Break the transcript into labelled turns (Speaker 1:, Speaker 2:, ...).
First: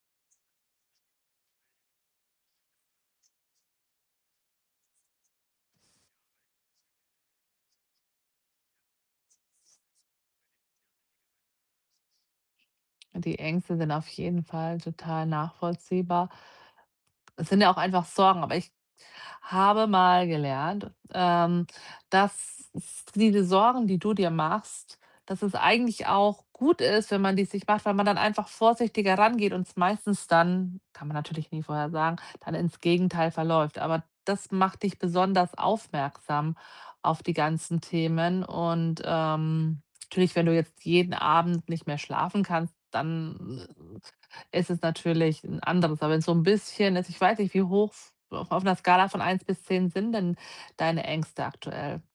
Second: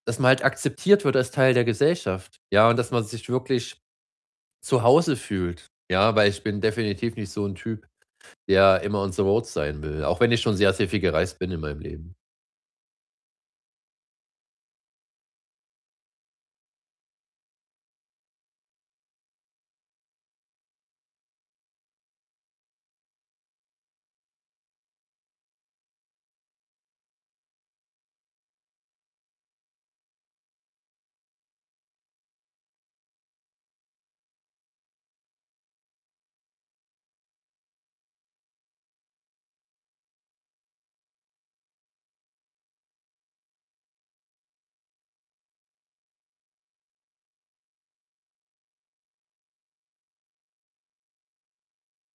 Speaker 1: Dass man halt akzeptiert wird, als Teil der Gesellschaft, ja, und dass man sich wirklich, zu Hause fühlt, ja? Weil ich bin definitiv nicht so 'n Typ, der immer on the road sein will, auch wenn ich schon sehr, sehr viel gereist bin, in meinem Leben.
Speaker 2: Und die Ängste sind, auf jeden Fall, total nachvollziehbar. Es sind ja auch einfach Sorgen, aber ich habe mal gelernt, ähm, dass es diese Sorgen, die du dir machst, dass es eigentlich auch gut ist, wenn man die sich macht, weil man dann einfach vorsichtiger rangeht und meistens dann kann man natürlich nie vorhersagen, dann ins Gegenteil verläuft. Aber das macht dich besonders aufmerksam, auf die ganzen Themen und, ähm natürlich, wenn du jetzt jeden Abend nicht mehr schlafen kannst, dann [unintelligible] ist es natürlich 'n anderes. Aber wenn's so 'n bisschen ist ich weiß nicht, wie hoch 's auf auf 'ner Skala von 1 bis 10, sind denn deine Ängste aktuell?